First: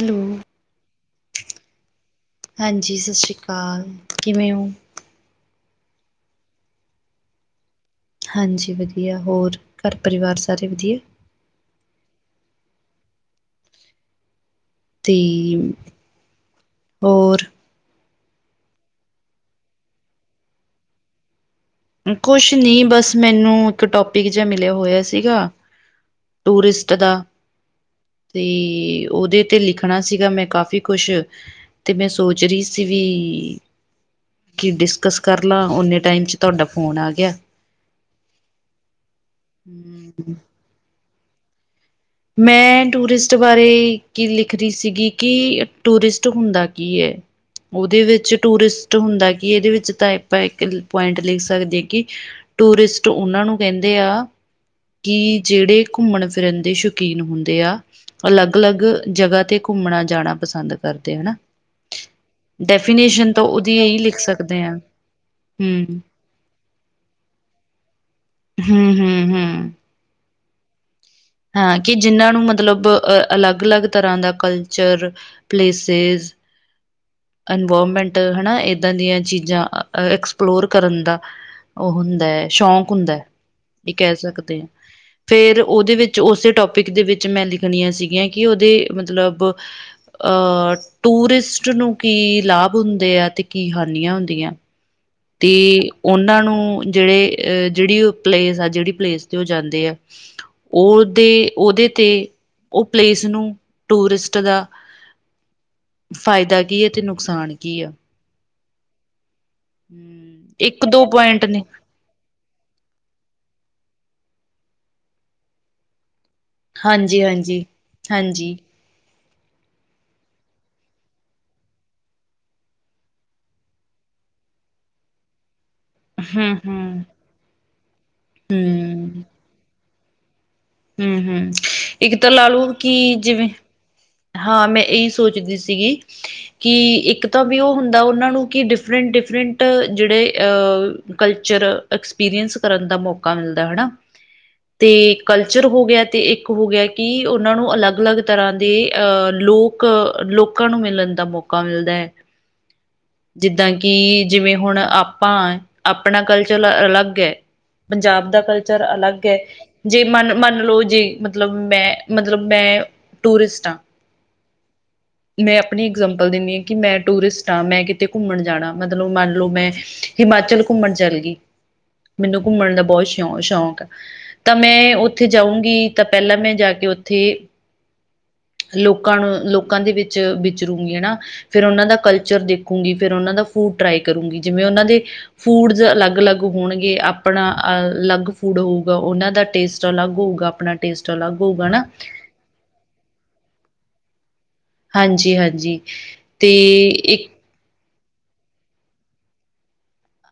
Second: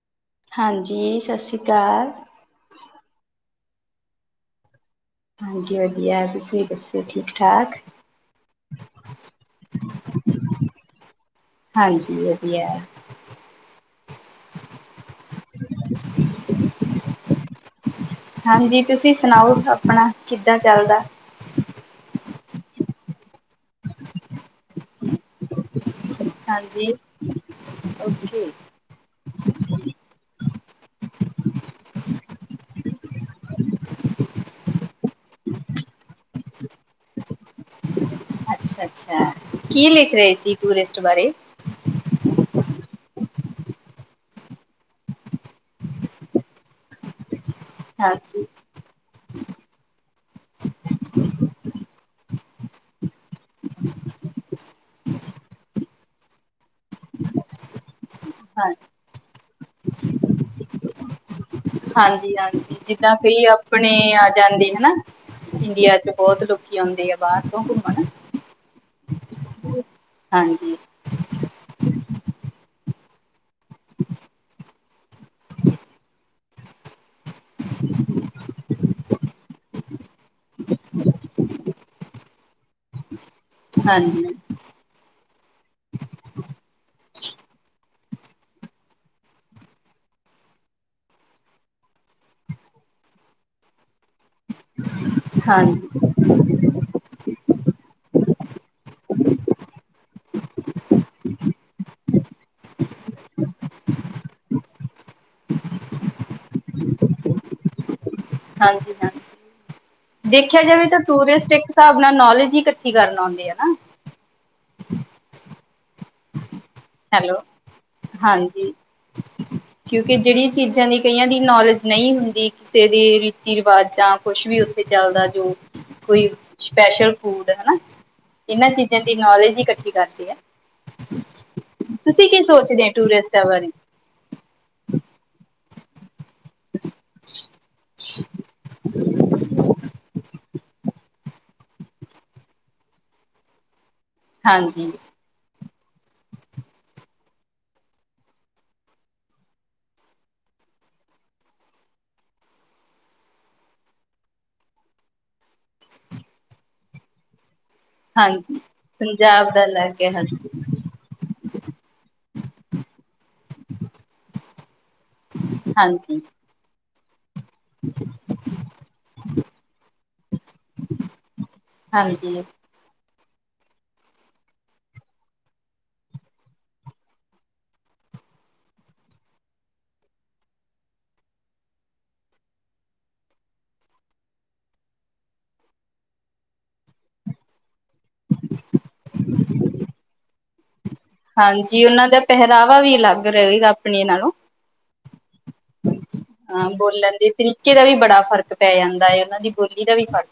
Hello. ਹਾਂਜੀ, ਸਤਿ ਸ਼੍ਰੀ ਅਕਾਲ। ਹਾਂਜੀ, ਸਤਿ ਸ਼੍ਰੀ ਅਕਾਲ, ਕਿਵੇਂ ਹੋ? ਹਾਂਜੀ ਵਧੀਆ, ਤੁਸੀਂ ਦੱਸੋ, ਠੀਕ ਠਾਕ। ਹਾਂਜੀ ਵਧੀਆ, ਹੋਰ ਘਰ, ਪਰਿਵਾਰ, ਸਾਰੇ ਵਧੀਆ। ਹਾਂਜੀ, ਵਧੀਆ। ਅਤੇ, ਹੋਰ। ਹਾਂਜੀ, ਤੁਸੀਂ ਸੁਣਾਓ, ਆਪਣਾ ਕਿੱਦਾਂ ਚੱਲਦਾ? ਕੁਛ ਨੀ, ਬਸ ਮੈਨੂੰ, ਇੱਕ ਟੋਪਿਕ, ਜਿਹਾ ਮਿਲਿਆ ਹੋਇਆ ਸੀਗਾ। ਹਾਂਜੀ ਟੂਰਿਸਟ, ਦਾ ਤੇ ਓਕੇ ਉਹਦੇ ਤੇ ਲਿਖਣਾ ਸੀਗਾ, ਮੈਂ ਕਾਫ਼ੀ ਕੁਛ ਤੇ, ਮੈਂ ਸੋਚ ਰਹੀ ਸੀ ਵੀ ਕੀ, ਡਿਸਕਸ ਕਰ ਲਾਂ, ਓਨੇ ਟਾਈਮ 'ਚ ਤੁਹਾਡਾ ਫੋਨ ਆ ਗਿਆ। ਅੱਛਾ -ਅੱਛਾ ਕੀ ਲਿਖ ਰਹੇ ਸੀ, ਟੂਰਿਸਟ ਬਾਰੇ। ਮੈਂ, ਟੂਰਿਸਟ ਬਾਰੇ, ਕੀ ਲਿਖ ਰਹੀ ਸੀਗੀ ਕਿ ਟੂਰਿਸਟ ਹੁੰਦਾ ਕੀ ਹੈ? ਉਹਦੇ, ਵਿੱਚ ਹਾਂਜੀ ਟੂਰਿਸਟ ਹੁੰਦਾ, ਕਿ ਇਹਦੇ ਵਿੱਚ ਤਾਂ ਆਪਾਂ ਇੱਕ ਪੁਆਇੰਟ ਲਿਖ ਸਕਦੇ ਹ ਕਿ। ਟੂਰਿਸਟ, ਉਹਨਾਂ ਨੂੰ ਕਹਿੰਦੇ ਆ, ਕਿ ਜਿਹੜੇ ਘੁੰਮਣ ਫਿਰਨ ਦੇ ਸ਼ ਸ਼ਕੀਨ ਹੁੰਦੇ ਆ, ਅਲੱਗ- ਹਾਂ ਅਲੱਗ ਜਗ੍ਹਾ ਤੇ, ਘੁੰਮਣਾ ਜਾਣਾ ਪਸੰਦ ਕਰਦੇ ਹਨ। ਹਾਂਜੀ -ਹਾਂਜੀ, ਜਿੱਦਾਂ ਕਈ, ਆਪਣੇ ਇਹੀ ਲਿਖ ਆ ਸਕਦੇ ਜਾਂਦੇ ਹਾਂ ਹੈਨਾ, ਇੰਡੀਆ ਹੂੰ, ਚ। ਬਹੁਤ ਲੋਕੀ ਆਉਂਦੇ ਆ, ਬਾਹਰ ਤੋਂ ਘੁੰਮਣ। ਹੁੰ ਹੁੰ। ਹੁੰ, ਹੁੰ। ਹਾਂਜੀ। ਹਾਂ, ਕਿ ਜਿਨਾਂ ਨੂੰ ਮਤਲਬ ਅਲੱਗ-, ਅਲੱਗ ਤਰ੍ਹਾਂ ਦਾ ਕਲਚਰ ਪਲੇਸਿਸ। ਇਨਵਾਇਰਮੈਂਟ ਹੈ ਨਾ ਇੱਦਾਂ ਦੀਆਂ ਚੀਜ਼ਾਂ, ਐਕਸਪਲੋਰ ਕਰਨ ਦਾ ਉਹ ਹੁੰਦਾ ਹੈ ਸ਼ੌਂਕ ਹੁੰਦਾ, ਇਹ ਕਹਿ ਹਾਂਜੀ ਸਕਦੇ ਹਾ। ਫੇਰ ਉਹਦੇ ਵਿੱਚ ਉਸੇ ਟੋਪਿਕ ਦੇ ਵਿੱਚ ਮੈਂ ਲਿਖਣੀਆਂ ਸੀਗੀਆਂ, ਕਿ ਉਹਦੇ ਮਤਲਬ ਅਹ ਟੂਰਿਸਟ ਨੂੰ ਕੀ ਲਾਭ ਹੁੰਦੇ ਆ ਤੇ ਕੀ ਹਾਨੀਆਂ ਹੁੰਦੀਆਂ? ਹ- ਤੇ ਉਹਨਾਂ ਨੂੰ ਜਿਹੜੇ ਅਹ ਜਿਹੜੀ ਪਲੇਸ ਆ, ਜਿਹੜੀ ਪਲੇਸ ਤੇ ਉਹ ਜਾਂਦੇ ਆ ਉਹਦੇ, ਉਹਦੇ ਤੇ ਉਹ ਪਲੇਸ ਨੂੰ, ਟੂਰਿਸਟ ਦਾ ਫਾਇਦਾ ਕੀ ਹੈ, ਤੇ ਨੁਕਸਾਨ ਕੀ ਆ? ਹਾਂਜੀ ਹਾਂਜੀ, ਦੇਖਿਆ ਜਾਵੇ ਇੱਕ ਤਾਂ ਦੋ ਪੁਆਇੰਟ ਟੂਰਿਸਟ ਨੇ ਇੱਕ ਹਿਸਾਬ ਆਪਣਾ ਨੌਲੇਜ ਹੀ ਇਕੱਠੀ ਕਰਨ ਆਉਂਦੇ ਹੈ ਨਾ। ਹਾਂਜੀ ਹੈਲੋ ਹਾਂਜੀ, ਹਾਂਜੀ। ਕਿਉਂਕਿ ਜਿਹੜੀ ਚੀਜ਼ਾਂ ਦੀ ਕਈਆਂ ਦੀ ਨੌਲੇਜ ਨਹੀਂ ਹੁੰਦੀ, ਕਿਸੇ ਦੇ ਰੀਤੀ ਰਿਵਾਜ਼ਾਂ ਕੁਛ ਵੀ ਉੱਥੇ ਚੱਲਦਾ ਜੋ, ਕੋਈ ਹੂੰ ਹੂੰ ਸਪੈਸ਼ਲ ਫੂਡ ਹਨਾ, ਇਹਨਾਂ ਚੀਜ਼ਾਂ ਹੂੰ ਦੀ ਨੌਲੇਜ ਹੀ ਇਕੱਠੀ ਕਰਦੀ ਹੈ। ਹਮ ਹਮ, ਇੱਕ ਤੁਸੀਂ ਤਾਂ ਕੀ ਲਾ ਲਓ ਸੋਚਦੇ ਹੋ ਕਿ ਟੂਰਿਸਟਾਂ ਜਿਵੇਂ ਬਾਰੇ ਹਾਂ, ਮੈਂ ਇਹੀ ਸੋਚਦੀ ਸੀਗੀ ਕਿ ਇੱਕ ਤਾਂ ਵੀ ਉਹ ਹੁੰਦਾ ਉਹਨਾਂ ਨੂੰ ਕਿ ਡਿਫਰੈਂਟ- ਡਿਫਰੈਂਟ, ਜਿਹੜੇ ਕਲਚ ਐਕਸਪੀਰੀਅੰਸ ਕਰਨ ਦਾ ਮੌਕਾ ਮਿਲਦਾ ਹਨਾ, ਤੇ ਹਾਂਜੀ ਕਲਚਰ ਹੋ ਗਿਆ ਅਤੇ ਇੱਕ ਹੋ ਗਿਆ, ਕਿ ਉਹਨਾਂ ਨੂੰ ਅਲੱਗ ਅਲੱਗ ਤਰ੍ਹਾਂ ਦੇ ਅਹ ਲੋਕ, ਲੋਕਾਂ ਨੂੰ ਮਿਲਣ ਦਾ ਮੌਕਾ ਮਿਲਦਾ ਹੈ। ਜਿੱਦਾਂ ਕਿ, ਜਿਵੇਂ ਹੁਣ ਆਪਾਂ ਆਪਣਾ ਕਲਚਰ ਅਲੱਗ ਹੈ, ਪੰਜਾਬ ਦਾ ਹਾਂਜੀ ਕਲਚਰ ਅਲੱਗ ਹੈ, ਪੰਜਾਬ ਦਾ ਅਲੱਗ ਜੇ ਹੈ ਮਨ ਮੰਨ ਲਓ ਜੇ ਮਤਲਬ ਮੈਂ, ਮਤਲਬ ਮੈਂ ਟੂਰਿਸਟ ਹਾਂ ਮੈਂ ਆਪਣੀ ਹਾਂਜੀ ਇਗਜਾਮਪਲ ਦਿੰਦੀ ਹਾਂ, ਕਿ ਮੈਂ ਟੂਰਿਸਟ ਮੈਂ ਕਿਤੇ ਘੁੰਮਣ ਜਾਣਾ, ਮਤਲਬ ਮੰਨ ਲਓ, ਮੈਂ ਹਿਮਾਚਲ ਘੁੰਮਣ ਚੱਲ ਗਈ। ਮੈਨੂੰ ਹਾਂਜੀ ਘਮਣ ਦਾ ਬਹੁ ਸ਼ ਸ਼ ਸ਼ੌਕ, ਤਾਂ ਮੈਂ ਉੱਥੇ ਜਾਊਂਗੀ ਤਾਂ, ਪਹਿਲਾਂ ਮੈਂ ਜਾ ਕੇ ਉੱਥੇ ਲੋਕਾਂ ਨੂੰ, ਲੋਕਾਂ ਦੇ ਵਿੱਚ ਵਿਚਰੂਗੀ, ਹਨਾ। ਫਿਰ ਉਹਨਾਂ ਦਾ ਕਲਚਰ ਦੇਖੂੰਗੀ, ਫਿਰ ਉਹਨਾਂ ਦਾ ਫੂਡ ਟਰਾਈ ਕਰੂਗੀ, ਜਿਵੇਂ ਉਹਨਾਂ ਦੇ ਫੂਡਜ਼ ਅਲੱਗ- ਅਲੱਗ ਹੋਣਗੇ, ਆਪਣਾ ਅਲੱਗ ਫੂਡ ਹੋਊਗਾ, ਉਹਨਾਂ ਦਾ ਟੇਸਟ ਅਲੱਗ ਹੋਊਗਾ, ਆਪਣਾ ਟੇਸਟ ਅਲੱਗ ਹੋਊਗਾ ਹਾਂਜੀ, ਨਾ ਉਹਨਾਂ ਦਾ ਪਹਿਰਾਵਾ ਵੀ ਅਲੱਗ ਰਹੇਗਾ ਆਪਣੀਆਂ ਨਾਲੋਂ। ਹਾਂਜੀ ਹਾਂਜੀ, ਤੇ ਹਾਂ ਬੋਲਣ ਦੇ ਇੱਕ ਤਰੀਕੇ ਦਾ ਵੀ ਬੜਾ ਫ਼ਰਕ ਪੈ ਜਾਂਦਾ ਹੈ, ਉਹਨਾਂ ਦੀ ਬੋਲੀ ਦਾ ਵੀ ਫਰਕ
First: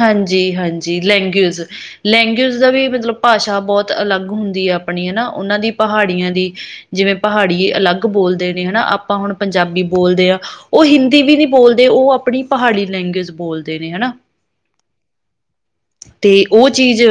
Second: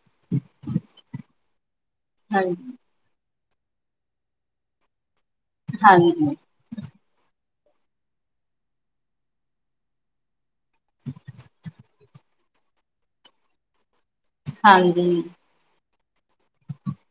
ਹਾਂਜੀ ਹਾਂਜੀ ਲੈਂਗੁਏਜ, ਲੈਂਗੁਏਜ ਦਾ ਵੀ ਹਾਂਜੀ ਮਤਲਬ ਭਾਸ਼ਾ ਬਹੁਤ ਅਲੱਗ ਹੁੰਦੀ ਹੈ ਆਪਣੀ ਹਨਾ, ਉਹਨਾਂ ਦੀ ਪਹਾੜੀਆਂ ਹਾਂਜੀ ਦੀ ਜਿਵੇਂ ਪਹਾੜੀ ਅਲੱਗ ਬੋਲਦੇ ਨੇ ਹਨਾ, ਆਪਾਂ ਹੁਣ ਪੰਜਾਬੀ ਬੋਲਦੇ ਹਾਂ। ਉਹ ਹਿੰਦੀ ਵੀ ਨਹੀ ਬੋਲਦੇ, ਉਹ ਆਪਣੀ ਪਹਾੜੀ ਲੈਂਗੁਵੇਜ ਬੋਲਦੇ ਨੇ, ਹਨਾ। ਹਾਂਜੀ। ਤੇ ਉਹ ਚੀਜ਼,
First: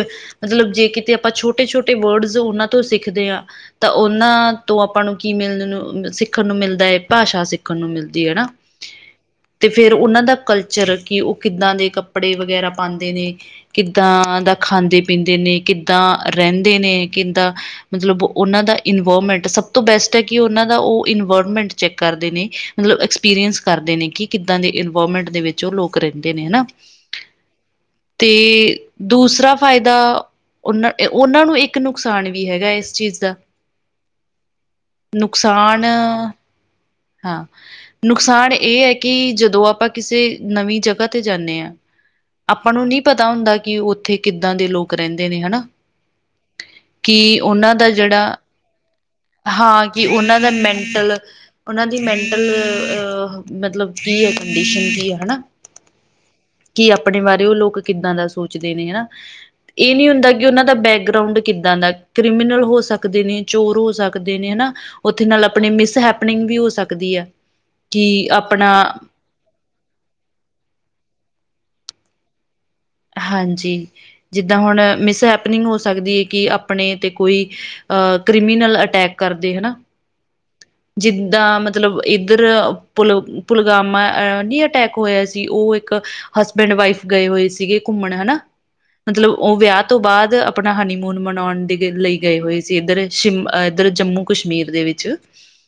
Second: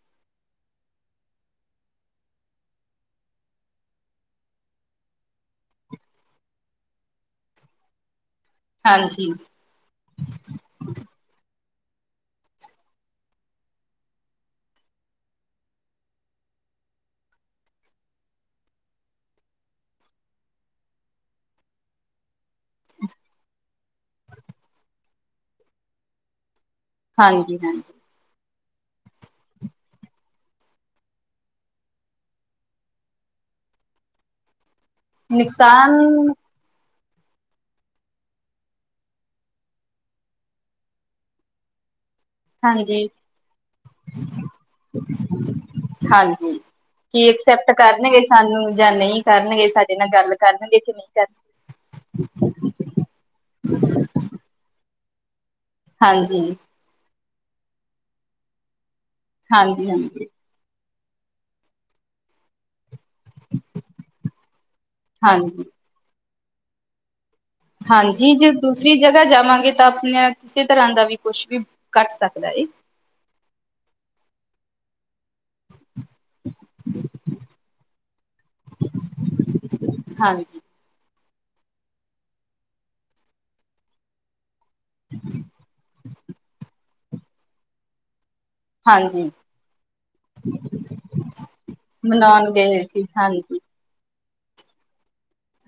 ਮਤਲਬ ਜੇ ਕਿਤੇ ਆਪਾਂ ਛੋਟੇ ਛੋਟੇ ਵਰਡਜ਼ ਉਹਨਾਂ ਤੋਂ ਸਿੱਖਦੇ ਹਾਂ ਤਾਂ ਉਹਨਾਂ ਤੋਂ ਆਪਾਂ ਨੂੰ ਕੀ ਮਿਲਣ ਨੂੰ ਸਿੱਖਣ ਨੂੰ ਮਿਲਦਾ ਹੈ, ਭਾਸ਼ਾ ਸਿੱਖਣ ਨੂੰ ਮਿਲਦੀ, ਹਨਾ। ਹਾਂਜੀ। ਤੇ ਫਿਰ ਉਨਾਂ ਦਾ ਕਲਚਰ ਕਿ ਓ ਕਿੱਦਾਂ ਦੇ ਕੱਪੜੇ ਵਗੈਰਾ ਪਾਂਦੇ ਨੇ। ਕਿੱਦਾਂ ਦਾ ਖਾਂਦੇ-ਪੀਂਦੇ ਨੇ ਕਿੱਦਾਂ ਰੈੰਦੇ ਨੇ ਕਿੱਦਾਂ ਮਤਲਬ ਓਨਾਂ ਦਾ ਇਨਵਾਰਮੈਂਟ ਸਭ ਤੋਂ ਬੈਸਟ ਐ ਕਿ ਓਨਾਂ ਦਾ ਓ ਇਨਵਾਰਮੈਂਟ ਚੈੱਕ ਕਰਦੇ ਨੇ। ਮਤਲਬ ਐਕਸਪੀਰੀਸ ਕਰਦੇ ਨੇ ਕਿ ਕਿਦਾਂ ਦੇ ਇਨਵਾਰਮੈਂਟ ਦੇ ਵਿੱਚ ਓ ਲੋਕ ਰੇੱਦੇ ਨੇ ਨਾ। ਹਾਂਜੀ-ਹਾਂਜੀ। ਤੇ ਦੂਸਰਾ ਫਾਇਦਾ ਓਨਾਂ ਓਨਾਂ ਨੂੰ ਇੱਕ ਨੁਕਸਾਨ ਵੀ ਹੈਗਾ ਇਸ ਚੀਜ਼ ਦਾ ਨੁਕਸਾਨ ਹਾਂ ਨੁਕਸਾਨ ਏ ਐ ਕਿ ਜਦੋਂ ਆਪਾਂ ਕਿਸੇ ਨਵੀਂ ਜਗ੍ਹਾ ਤੇ ਜਾਣੇ ਆ ਆਪਾਂ ਨੂੰ ਨੀ ਹਾਂਜੀ ਪਤਾ ਹੁੰਦਾ ਕਿ ਉੱਥੇ ਕਿੱਦਾਂ ਦੇ ਲੋਕ ਰੈੰਦੇ ਨੇ ਹੈਨਾ ਹਾਂਜੀ। ਕੀ ਐਕਸੈਪਟ ਕਾਰਨਗੇ ਜਿਹੜਾ ਸਾਨੂੰ ਜਾਂ ਨਈ ਕਾਰਨਗੇ ਸਾਡੇ ਨਾਲ ਗੱਲ ਕਾਰਨਗੇ ਕੇ ਨਈ ਕਾਰਨਗੇ। ਓਨਾਂ ਦੀ ਮੈਂਟਲ ਮਤਲਬ ਕੀ ਐ ਕੰਡੀਸ਼ਨ ਕੀ ਐ ਹੈਨਾ ਹਾਂਜੀ। ਕਿ ਆਪਣੇ ਬਾਰੇ ਓ ਲੋਕ ਕਿੱਦਾਂ ਦਾ ਸੋਚਦੇ ਨੇ ਨਾ ਹਾਂਜੀ ਏ ਨੀ ਹਾਂਜੀ ਹੁੰਦਾ ਕਿ ਕਿ ਓਨਾਂ ਦਾ ਬੈਕਗਰਾਊਂਡ ਕਿੱਦਾਂ ਦਾ ਕ੍ਰਿਮਨਲ ਹੋ ਸਕਦੇ ਨੇ ਚੋਰ ਹੋ ਸਕਦੇ ਨੇ ਏਨਾ ਓਥੇ ਨਾਲ ਹਾਂਜੀ ਅਪਣੇ ਮਿਸਹੈਪਨਿੰਗ ਵੀ ਹੋ ਸਕਦੀ ਐ। ਹਾਂਜੀ ਜੇ ਦੂਸਰੀ ਜਗ੍ ਜਾਵਾਂਗੇ ਤਾਂ ਆਪਣੇਆਂ ਕਿਸੇ ਤਰ੍ਹਾਂ ਦਾ ਵੀ ਕੁੱਛ ਵੀ ਕਟ ਸਕਦਾ ਏ। ਹਾਂਜੀ। ਜਿੱਦਾਂ ਹੁਣ ਮਿਸਹੈਪਨਿੰਗ ਹੋ ਸਕਦੀ ਏ ਕਿ ਆਪਣੇ ਤੇ ਕੋਈ ਅ ਕ੍ਰਿਮੀਨਲ ਅਟੈਕ ਕਾਰਦੇ ਹੈਨਾ- ਹਾਂਜੀ। ਜਿੱਦਾਂ ਮਤਲਬ ਏਧਰ ਪੁਲ ਪੁਲਗਾਮਾਹ ਨੀ ਐ ਅਟੈਕ ਹੋਇਆ ਸੀ ਓ ਇੱਕ ਹਸਬੈਂਡ-ਵਾਈਫ ਗਏ ਹੋਏ ਸੀਗੇ ਕੁਮਣ ਹੈਨਾ। ਹਾਂਜੀ ਮਤਲਬ ਓ ਵਿਆਹ ਤੋਂ ਬਾਅਦ ਆਪਣਾ ਹਨੀਮੂਨ ਮਨੋਣ ਦੇ ਲਈ ਗਏ ਹੋਏ ਸੀ ਇੱਧਰ ਸ਼ਿਮ ਅਹ ਇੱਧਰ ਜੰਮੂ-ਕਸ਼ਮੀਰ ਦੇ ਵਿੱਚ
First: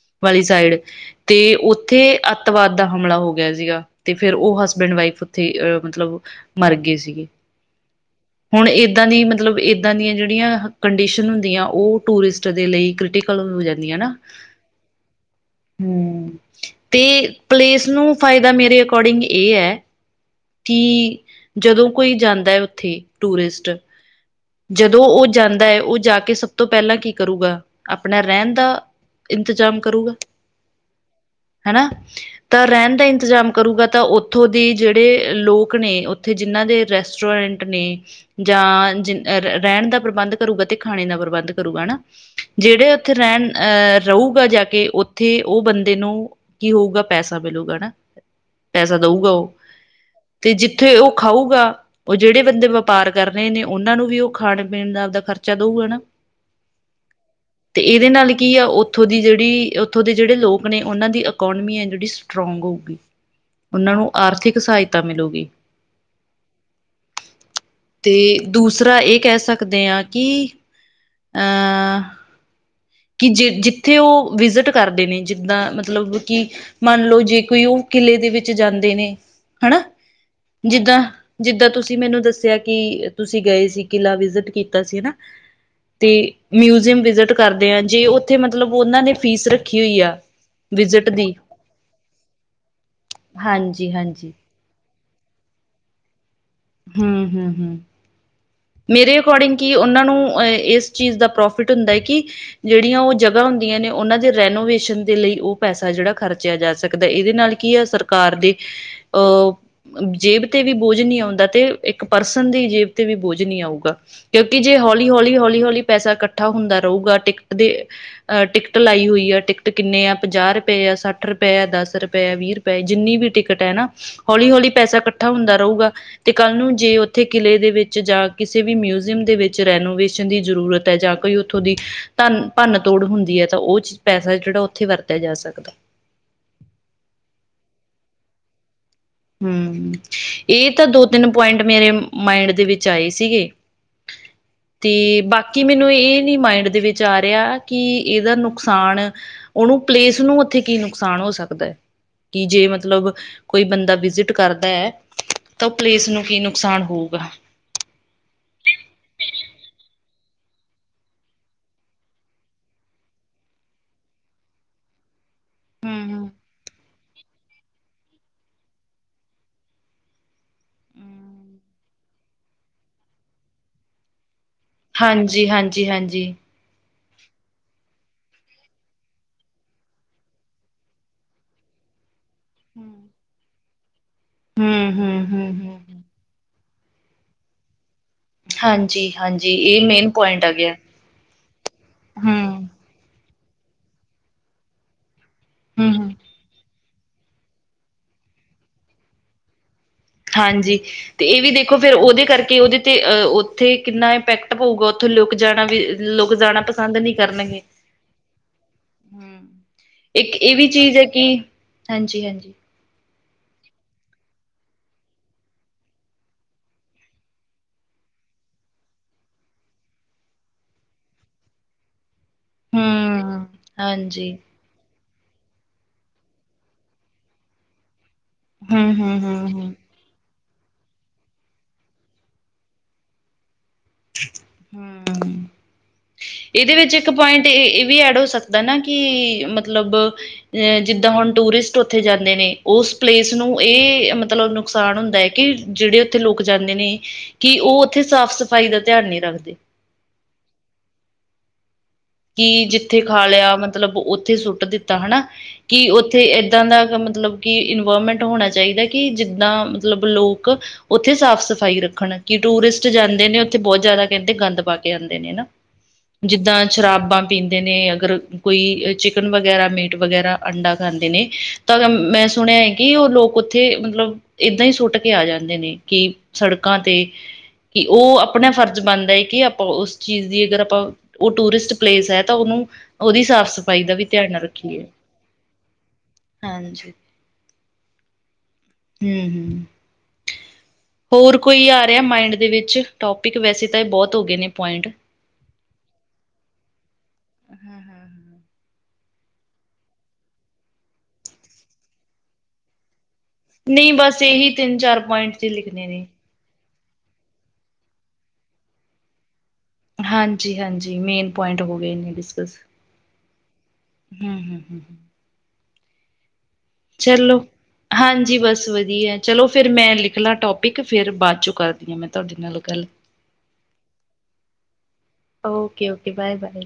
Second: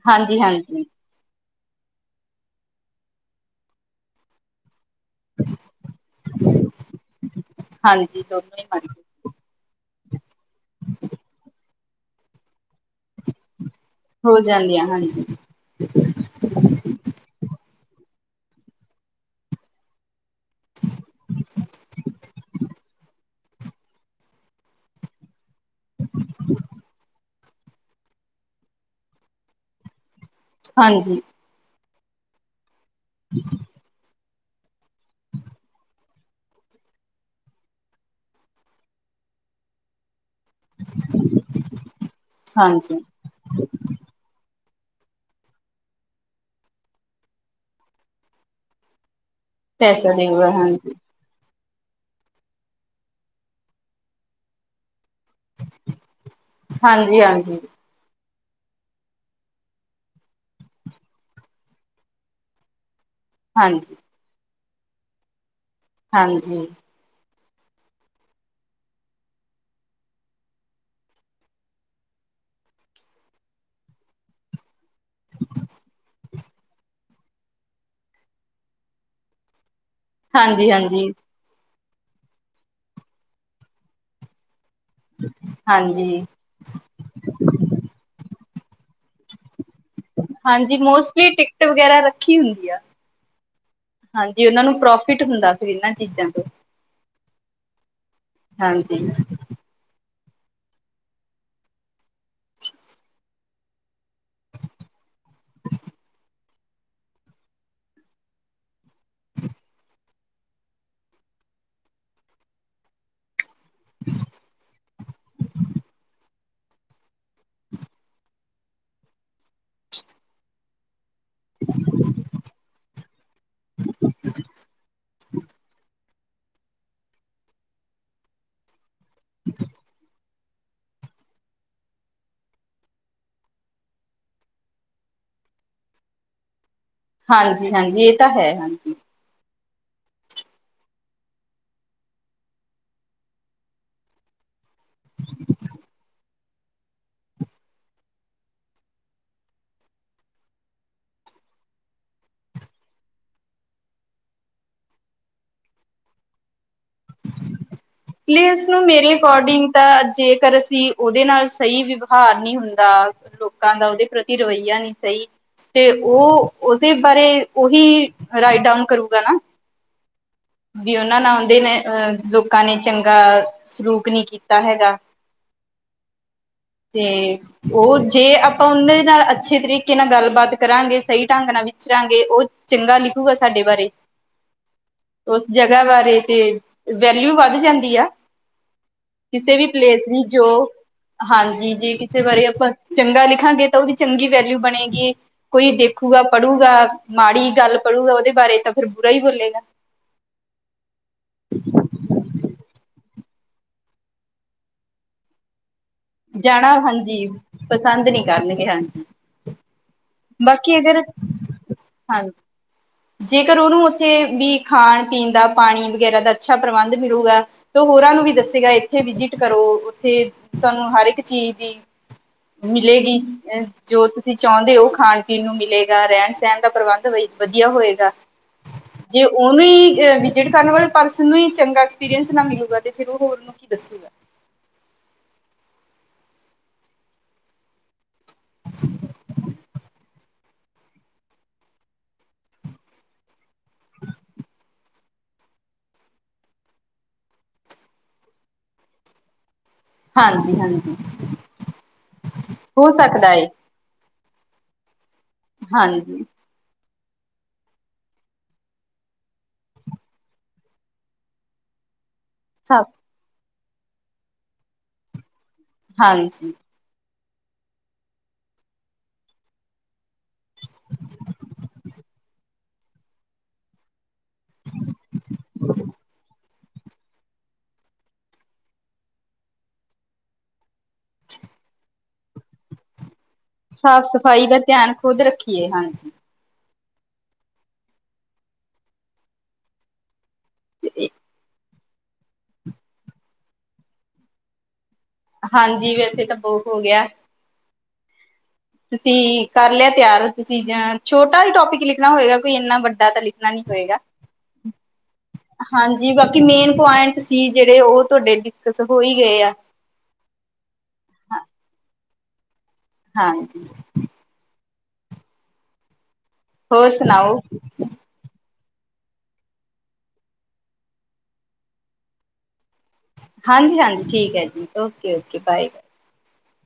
ਹਾਂਜੀ ਵਾਲੀ ਸਾਈਡ ਹਾਂਜੀ ਤੇ ਉੱਥੇ ਅੱਤਵਾਦ ਦਾ ਹਮਲਾ ਹੋ ਗਯਾ ਸੀਗਾ। ਤੇ ਫੇਰ ਓ ਹਸਬੈਂਡ-ਵਾਈਫ ਉੱਥੇ ਅਹ ਮਤਲਬ ਮਰਗੇ ਸੀ। ਹਾਂਜੀ ਦੋਨੋਂ ਹੀ ਹੁਣ ਮਰ ਗਏ ਏਦਾਂ ਦੀ ਮਤਲਬ ਏ ਏਦਾਂ ਦੀਆਂ ਜੜੀਆਂ ਕੰਡੀਸ਼ਨ ਹੁੰਦੀਆਂ ਓ ਟੂਰਿਸਟ ਦੇ ਲਈ ਕ੍ਰਿਟੀਕਲ ਹੋ ਜਾਂਦੀਆਂ ਨਾ ਹੋ ਜਾਂਦੀਆਂ ਹਾਂਜੀ ਹੂੰ ਤੇ ਪਲੇਸ ਨੂੰ ਫਾਇਦਾ ਮੇਰੇ ਅਕੋਰਡਿੰਗ ਏ ਐ ਕਿ ਜਦੋਂ ਕੋਈ ਜਾਂਦ ਦਾ ਓਥੇ ਟੂਰਿਸਟ ਜਦੋਂ ਓ ਜਾਂਦਾ ਓ ਜਾ ਕੇ ਸਭ ਤੋਂ ਪੈਲਾਂ ਕੀ ਕਰੂਗਾ ਆਪਣਾ ਰਹਿਣ ਦਾ ਇੰਤਜ਼ਾਮ ਕਰੂਗਾ ਹਾਂਜੀ। ਹੈਨਾ ਤਾਂ ਰੈਣ ਦਾ ਇੰਤਜ਼ਾਮ ਕਰੂਗਾ ਤਾਂ ਓਥੋਂ ਦੇ ਜੇੜੇ ਲੋਕ ਨੇ ਓਥੇ ਜਿੰਹਨਾਂ ਦੇ ਰੈਸਟੋਰੈਂਟ ਨੇ ਜਾਂ ਰੈਣ ਦਾ ਪ੍ਰਬੰਧ ਕਰੂਗਾ ਤੇ ਖਾਣੇ ਦਾ ਪ੍ਰਬੰਧ ਕਰੂਗਾ ਨਾ ਜੇੜੇ ਹਾਂਜੀ ਓਥੇ ਰੈਣ ਅਹ ਰਹੁਗਾ ਜਾ ਕੇ ਓਥੇ ਓ ਬੰਦੇ ਨੂੰ ਕੀ ਹੋਊਗਾ ਪੈਸਾ ਮਿਲੂਗਾ ਨਾ ਪੈਸਾ ਦਊਗਾ ਓ ਪੈਸਾ ਦੇਊਗਾ ਤੇ ਹਾਂਜੀ ਜਿੱਥੇ ਓ ਖਾਊਗਾ ਓ ਜੇੜੇ ਬੰਦੇ ਵਪਾਰ ਕਰ ਰਹੇ ਨੇ ਓਨਾਂ ਨੂੰ ਵੀ ਓ ਖਾਣ-ਪੀਣ ਦਾ ਆਪਦਾ ਖਰਚਾ ਦਊਗਾ ਨਾ ਹਾਂਜੀ-ਹਾਂਜੀ। ਤੇ ਏਦੇ ਨਾਲ ਕੀ ਆ ਓਥੋਂ ਦੀ ਜੇੜੀ ਓਥੋਂ ਦੇ ਜੇੜੇ ਲੋਕ ਨੇ ਓਨਾਂ ਦੀ ਇਕੋਨਮੀ ਐਂ ਡਿਸ ਸਟਰੋਂਗ ਹੋਊਗੀ, ਉਹਨਾਂ ਹਾਂਜੀ ਨੂੰ ਆਰਥਿਕ ਸਹਾਇਤਾ ਮਿਲੂਗੀ ਹਾਂਜੀ ਤੇ ਦੂਸਰਾ ਇਹ ਕਹਿ ਸਕਦੇ ਆਂ ਕਿ ਅਂ ਕਿ ਜੇ ਜਿੱਥੇ ਉਹ ਵਿਜਿਟ ਕਰਦੇ ਨੇ, ਜਿੱਦਾਂ ਮਤਲਬ ਕਿ ਮੰਨ ਲਓ ਜੇ ਕੋਈ ਉਹ ਕਿਲੇ ਦੇ ਵਿੱਚ ਜਾਂਦੇ ਨੇ, ਹਨਾ ਹਾਂਜੀ ਹਾਂਜੀ ਜਿੱਦਾਂ-ਜਿੱਦਾਂ ਤੁਸੀਂ ਮੈਨੂੰ ਦੱਸਿਆ ਕਿ ਤੁਸੀਂ ਗਏ ਸੀ ਕਿਲ੍ਹਾ ਵਿਜਿਟ ਕੀ ਕੀਤਾ ਸੀ ਨਾ ਹਾਂਜੀ ਤੇ, ਮਿਊਜ਼ੀਅਮ ਵਿਜਿਟ ਕਰਦੇ ਆ ਜੇ ਉੱਥੇ ਮਤਲਬ ਉਹਨਾਂ ਨੇ ਫੀਸ ਰੱਖੀ ਹੋਈ ਆ ਹਾਂਜੀ, ਵਿਜਿਟ ਮੋਸਟਲੀ ਦੀ ਟਿਕਟ ਵਗੈਰਾ ਰੱਖੀ ਹੁੰਦੀ ਆ ਹਾਂਜੀ ਉਹਨਾਂ ਨੂੰ ਪ੍ਰੋਫਿਟ ਹੁੰਦਾ ਫਿਰ ਇਹਨਾਂ ਚੀਜ਼ਾਂ ਤੋਂ ਹਮ-ਹਮ-ਹਮ ਹਾਂਜੀ ਮੇਰੇ ਅਕੋਰਡਿੰਗ ਕਿ ਉਹਨਾਂ ਨੂੰ ਇਸ ਚੀਜ਼ ਦਾ ਪ੍ਰੋਫਿਟ ਹੁੰਦਾ ਕਿ ਜਿਹੜੀਆਂ ਉਹ ਜਗ੍ਹਾ ਹੁੰਦੀਆਂ ਨੇ, ਉਹਨਾਂ ਦੇ ਰੈਨੋਵੇਸ਼ਨ ਦੇ ਲਈ ਉਹ ਪੈਸਾ ਜਿਹੜਾ ਖਰਚਿਆ ਜਾ ਸਕਦਾ ਏ, ਇਹਦੇ ਨਾਲ ਕੀ ਆ ਸਰਕਾਰ ਦੀ, ਅਹ ਜੇਬ ਤੇ ਵੀ ਬੋਝ ਨਹੀ ਆਉਂਦਾ ਤੇ, ਇੱਕ ਪਰਸਨ ਦੀ ਜੇਬ ਤੇ ਵੀ ਬੋਝ ਨਹੀ ਆਊਗਾ ਕਿਉਂਕਿ ਜੇ ਹੌਲੀ-ਹੌਲੀ, ਹੌਲੀ-ਹੌਲੀ ਪੈਸਾ ਇਕੱਠਾ ਹੁੰਦਾ ਰਹੂਗਾ ਟਿਕਟ ਦੇ ਅਹ ਟਿਕਟ ਲਾਈ ਹੋਈ ਆ, ਟਿਕਟ ਕਿੰਨੇ ਆ ਪੰਜਾਹ ਰੁਪਏ ਜਾਂ ਸੱਠ ਅੱਠ ਰੁਪਇਆ ਦਸ ਰੁਪਇਆ ਵੀਹ ਰੁਪਏ ਜਿੰਨੀ ਵੀ ਟਿਕਟ ਹੈ ਨਾ ਹੌਲੀ-ਹੌਲੀ ਪੈਸਾ ਇਕੱਠਾ ਹੁੰਦਾ ਰਹੂਗਾ ਤੇ ਕੱਲ੍ਹ ਨੂੰ ਜੇ ਉੱਥੇ ਕਿਲ੍ਹੇ ਦੇ ਵਿੱਚ ਜਾਂ ਕਿਸੇ ਵੀ ਮਿਊਜ਼ੀਅਮ ਦੇ ਵਿੱਚ ਰੈਨੋਵੇਸ਼ਨ ਦੀ ਜ਼ਰੂਰਤ ਹੈ ਜਾਂ ਕੋਈ ਉ ਉੱਥੋਂ ਦੀ, ਧਨ ਭੰਨ ਤੋੜ ਹੁੰਦੀ ਹੈ ਤਾਂ ਉਹ ਪੈਸਾ ਜਿਹੜਾ ਉੱਥੇ ਵਰਤਿਆ ਜਾ ਸਕਦਾ ਹਾਂਜੀ-ਹਾਂਜੀ ਇਹ ਤਾਂ ਹੈ, ਹਾਂਜੀ ਹਮ, ਇਹ ਤਾਂ ਦੋ ਤਿੰਨ ਪੁਆਇੰਟ ਮੇਰੇ ਮਾਇੰਡ ਦੇ ਵਿੱਚ ਆਏ ਸੀਗੇ [inaudible] ਤੇ ਬਾਕੀ ਮੈਨੂੰ ਇਹ ਨੀ ਮਾਇੰਡ ਦੇ ਵਿੱਚ ਆ ਰਿਹਾ ਕਿ ਇਹਦਾ ਨੁਕਸਾਨ ਉਹਨੂੰ ਪਲੇਸ ਨੂੰ ਉੱਥੇ ਕੀ ਨੁਕਸਾਨ ਹੋ ਸਕਦਾ, ਕਿ ਜੇ ਮਤਲਬ ਕੋਈ ਬੰਦਾ ਵਿਜਿਟ ਕਰਦਾ ਹੈ, ਤਾਂ ਉਹ ਪਲੇਸ ਨੂੰ ਕੀ ਨੁਕਸਾਨ ਹੋਊਗਾ ਪਲੀਜ ਉਸਨੂੰ ਮੇਰੇ ਅਕੋਰਡਿੰਗ ਤਾਂ ਜੇਕਰ ਅਸੀਂ ਉਹਦੇ ਨਾਲ ਸਹੀ ਵਿਵਹਾਰ ਨਹੀਂ ਹੁੰਦਾ ਲੋਕਾਂ ਦਾ ਉਹਦੇ ਪ੍ਰਤੀ, ਰਵੱਈਆ ਨਹੀਂ ਸਹੀ ਤੇ ਹੂੰ-ਹੂੰ, ਉਹ, ਉਹਦੇ ਬਾਰੇ, ਓਹੀ ਰਾਇਟਡਾਊਨ ਕਰੂਗਾ ਨਾ ਵੀ ਉਹਨਾਂ ਨਾਲ ਆਦੇ ਨੇ ਅ ਲੋਕਾਂ ਨੇ ਚੰਗਾ ਸਲੂਕ ਨੀ ਕੀਤਾ ਹੈਗਾ ਹਾਂਜੀ-ਹਾਂਜੀ- ਹਾਂਜੀ ਤੇ ਉਹ ਜੇ ਆਪਾਂ ਔਦੇਂ ਨਾਲ ਅੱਛੇ ਤਰੀਕੇ ਨਾਲ ਗੱਲਬਾਤ ਕਰਾਂਗੇ, ਸਹੀ ਢੰਗ ਨਾਲ ਵਿਚਰਾਂਗੇ, ਉਹ ਚੰਗਾ ਲਿਖੂਗਾ ਸਾਡੇ ਬਾਰੇ ਹਮ-ਹਮ ਉਸ ਜਗ੍ਹਾ ਬਾਰੇ ਤੇ, ਵੈਲਿਊ ਵੱਧ ਜਾਂਦੀ ਆ ਹਾਂਜੀ-ਹਾਂਜੀ ਕਿਸੇ ਵੀ ਇਹ ਪਲੇਸ ਮੇਨ ਦੀ ਜੋ, ਪੁਆਇੰਟ ਆ ਗਿਆ। ਹਾਂਜੀ ਜੇ ਕਿਸੇ ਹੂੰ, ਬਾਰੇ ਆਪਾਂ ਚੰਗਾ ਲਿਖਾਂਗੇ ਤਾਂ ਉਹਦੀ ਚੰਗੀ ਵੈਲਿਊ ਬਣੇਗੀ, ਕੋਈ ਹੂੰ-ਹੂੰ। ਦੇਖੂਗਾ ਪੜੁਗਾ ਮਾੜੀ ਗੱਲ ਪੜੂਗਾ ਉਹਦੇ ਬਾਰੇ, ਤਾਂ ਫਿਰ ਬੁਰਾ ਹੀ ਬੋਲੇਗਾ ਹਾਂਜੀ ਤੇ ਇਹ ਵੀ ਦੇਖੋ ਫੇਰ ਉਹਦੇ ਕਰਕੇ ਉਹਦੇ ਤੇ ਅਹ ਉੱਥੇ ਕਿੰਨਾ ਇੰਪੈਕਟ ਪਊਗਾ ਉੱਥੇ ਲੁਕ ਜਾਣਾ ਵੀ ਲੁਕ ਜਾਣਾ ਪਸੰਦ ਨਹੀਂ ਹਾਂਜੀ ਕਰਨਗੇ ਪਸੰਦ ਨਹੀਂ ਕਰਨਗੇ ਹਾਂਜੀ ਇੱਕ ਇਹ ਵੀ ਬਾਕੀ ਚੀਜ਼ ਅਗਰ ਹੈ ਕਿ, ਹਾਂਜੀ- ਹਾਂਜੀ ਜੇਕਰ ਉਹਨੂੰ ਉੱਥੇ ਵੀ ਖਾਣ ਪੀਣ ਦਾ ਪਾਣੀ ਵਗੈਰਾ ਦਾ ਅੱਛਾ ਪ੍ਰਬੰਧ ਮਿਲੂਗਾ ਤੇ ਹੋਰਾਂ ਨੂੰ ਵੀ ਦੱਸੇਗਾ, ਇੱਥੇ ਵਿਜਿਟ ਕਰੋ, ਉੱਥੇ ਤੁਹਾਨੂੰ ਹਰ ਇੱਕ ਚੀਜ਼ ਦੀ ਮਿਲੇਗੀ, ਹੂੰ ਅ ਜੋ ਹਾਂਜੀ ਤੁਸੀਂ ਚਾਹੁੰਦੇ ਹੋ ਖਾਣ ਨੂੰ ਮਿਲੇਗਾ, ਰਹਿਣ ਸਹਿਣ ਦਾ ਪ੍ਰਬੰਧ ਵ ਵਧੀਆ ਹੋਏਗਾ, ਜੇ ਹੂੰ-ਹੂੰ-ਹੂੰ-ਹੂੰ ਹੂੰ ਹੂੰ ਉਹਵੇੂੰ ਵਿਜਿਟ ਕਰਨ ਵਾਲੇ ਪਰਸਨ ਨੂੰ ਹੀ ਚੰਗਾ ਐਕਸਪੀਰੀਅੰਸ ਨਾ ਮਿਲਲੇਗਾ, ਤੇ ਫਿਰ ਉਹ ਹੋਰ ਨੂੰ ਕੀ ਦੱਸੂਗਾ! ਹਮ। ਇਹਦੇ ਵਿੱਚ ਇੱਕ ਪੁਆਇੰਟ ਇਹ ਵੀ ਐਡ ਹੋ ਸਕਦਾ ਨਾ, ਕਿ ਮਤਲਬ ਅ ਜਿੱਦਾਂ ਹੁਣ ਟੂਰਿਸਟ ਉੱਥੇ ਜਾਂਦੇ ਨੇ, ਉਸ ਪਲੇਸ ਨੂੰ ਇਹ ਮਤਲਬ ਨੁਕਸਾਨ ਹੁੰਦਾ ਹੈ ਕਿ ਜਿਹੜੇ ਉੱਥੇ ਲੋਕ ਜਾਂਦੇ ਨੇ, ਕਿ ਉਹ ਉੱਥੇ ਸਾਫ਼ ਸਫ਼ਾਈ ਦਾ ਧਿਆਨ ਨਹੀਂ ਰੱਖਦੇ। ਹਾਂਜੀ, ਹਾਂਜੀ। ਕਿ ਹੋ ਜਿੱਥੇ ਖਾ ਸਕਦਾ ਹੈ ਲਿਆ ਮਤਲਬ, ਉੱਥੇ ਸੁੱਟ ਦਿੱਤਾ ਹਨਾ, ਕਿ ਉੱਥੇ ਹਾਂਜੀ ਇੱਦਾਂ ਦਾ ਮਤਲਬ ਕਿ ਇਨਵੋਰਵਮੈਂਟ ਹੋਣਾ ਚਾਹੀਦਾ, ਕਿ ਜਿੱਦਾਂ ਮਤਲਬ ਲੋਕ ਉੱਥੇ ਸਾਫ਼ ਸਫ਼ਾਈ ਰੱਖਣ। ਕਿ ਸਭ ਟੂਰਿਸਟ ਜਾਂਦੇ ਨੇ ਉੱਥੇ ਬਹੁਤ ਜ਼ਿਆਦਾ ਕਹਿੰਦੇ ਗੰਦ ਪਾ ਕੇ ਆਦੇ ਨੇ, ਹਨਾ। ਹਾਂਜੀ ਜਿੱਦਾਂ ਸ਼ਰਾਬਾਂ ਪੀਂਦੇ ਨੇ ਅਗਰ ਕੋਈ ਚਿਕਨ ਵਗੈਰਾ, ਮੀਟ ਵਗੈਰਾ, ਅੰਡਾ ਖਾਂਦੇ ਨੇ ਤਾਂ ਮੈਂ ਸੁਣਿਆ ਹੈ ਕਿ ਉਹ ਲੋਕ ਉੱਥੇ ਮਤਲਬ ਏਦਾਂ ਹੀ ਸੁੱਟ ਕੇ ਆ ਜਾਂਦੇ ਨੇ, ਕਿ ਸੜਕਾਂ ਤੇ ਕਿ ਉਹ ਆਪਣਾ ਫਰਜ਼ ਬਣਦਾ ਹੈ, ਕਿ ਆਪਾਂ ਉਸ ਚੀਜ਼ ਦੀ ਅਗਰ ਆਪਾਂ ਉਹ ਟੂਰਿਸਟ ਪਲੇਸ ਹੈ ਤਾਂ ਉਹਨੂੰ, ਉਹਦੀ ਸਾਫ਼ ਸ ਸਾਫ਼ ਸਫ਼ਾਈ ਦਾ ਧਿਆਨ ਖੁਦ ਰੱਖੀਏ, ਹਾਂਜੀ। ਹਾਂਜੀ, ਹਮ ਹਮ। ਹੋਰ ਕੋਈ ਆ ਰਿਹਾ ਮਾਇੰਡ ਦੇ ਵਿੱਚ ਟੋਪਿਕ, ਵੈਸੇ ਤਾਂ ਇਹ ਬਹੁਤ ਹੋ ਗਏ ਨੇ ਪੁਆਇੰਟ। ਹਾਂਜੀ, ਵੈਸੇ ਤਾਂ ਬਹੁਤ ਹੋ ਗਿਆ। ਹਮ, ਹਮ, ਹਮ। ਤੁਸੀਂ ਕਰ ਲਿਆ ਤਿਆਰ, ਤੁਸੀਂ ਅ ਛੋਟਾ ਹੀ ਟੋਪਿਕ ਲਿਖਣਾ ਹੋਏਗਾ, ਕੋਈ ਇੰਨਾ ਵੱਡਾ ਤਾਂ ਲਿਖ ਨਹੀਂ ਬਸ ਇਹੀ ਤਿੰਨ, ਚਾਰ ਪੁਆਇੰਟ ਤੇ ਲਿਖਣੇ ਨੇ। ਹਾਂਜੀ ਬਾਕੀ ਮੇਨ ਪੁਆਇੰਟ ਸੀ ਜਿਹੜੇ ਉਹ ਤੁਹਾਡੇ, ਡਿਸਕਸ ਹੋਈ ਗਏ ਆ। ਹਾਂਜੀ ਹਾਂਜੀ, ਮੇਨ ਪੁਆਇੰਟ ਹੋ ਗਏ ਨੇ ਡਿਸਕਸ ਹਾਂਜੀ। ਹਮ, ਹਮ, ਹਮ। ਹੋਰ ਚੱਲੋ। ਸੁਣਾਓ ਹਾਂਜੀ ਬਸ ਵਧੀਆ, ਚਲੋ ਫਿਰ ਮੈਂ ਲਿਖ ਲਾਂ ਟੋਪਿਕ, ਫਿਰ ਬਾਅਦ ਚੋਂ ਕਰਦੀ ਹਾਂ ਮੈਂ ਤੁਹਾਡੇ ਨਾਲ ਗੱਲ। ਹਾਂਜੀ ਹਾਂਜੀ ਠੀਕ ਹੈ ਜੀ, ਓਕੇ ਓਕੇ ਬਾਏ। ਓ, ਬਾਏ ਬਾਏ।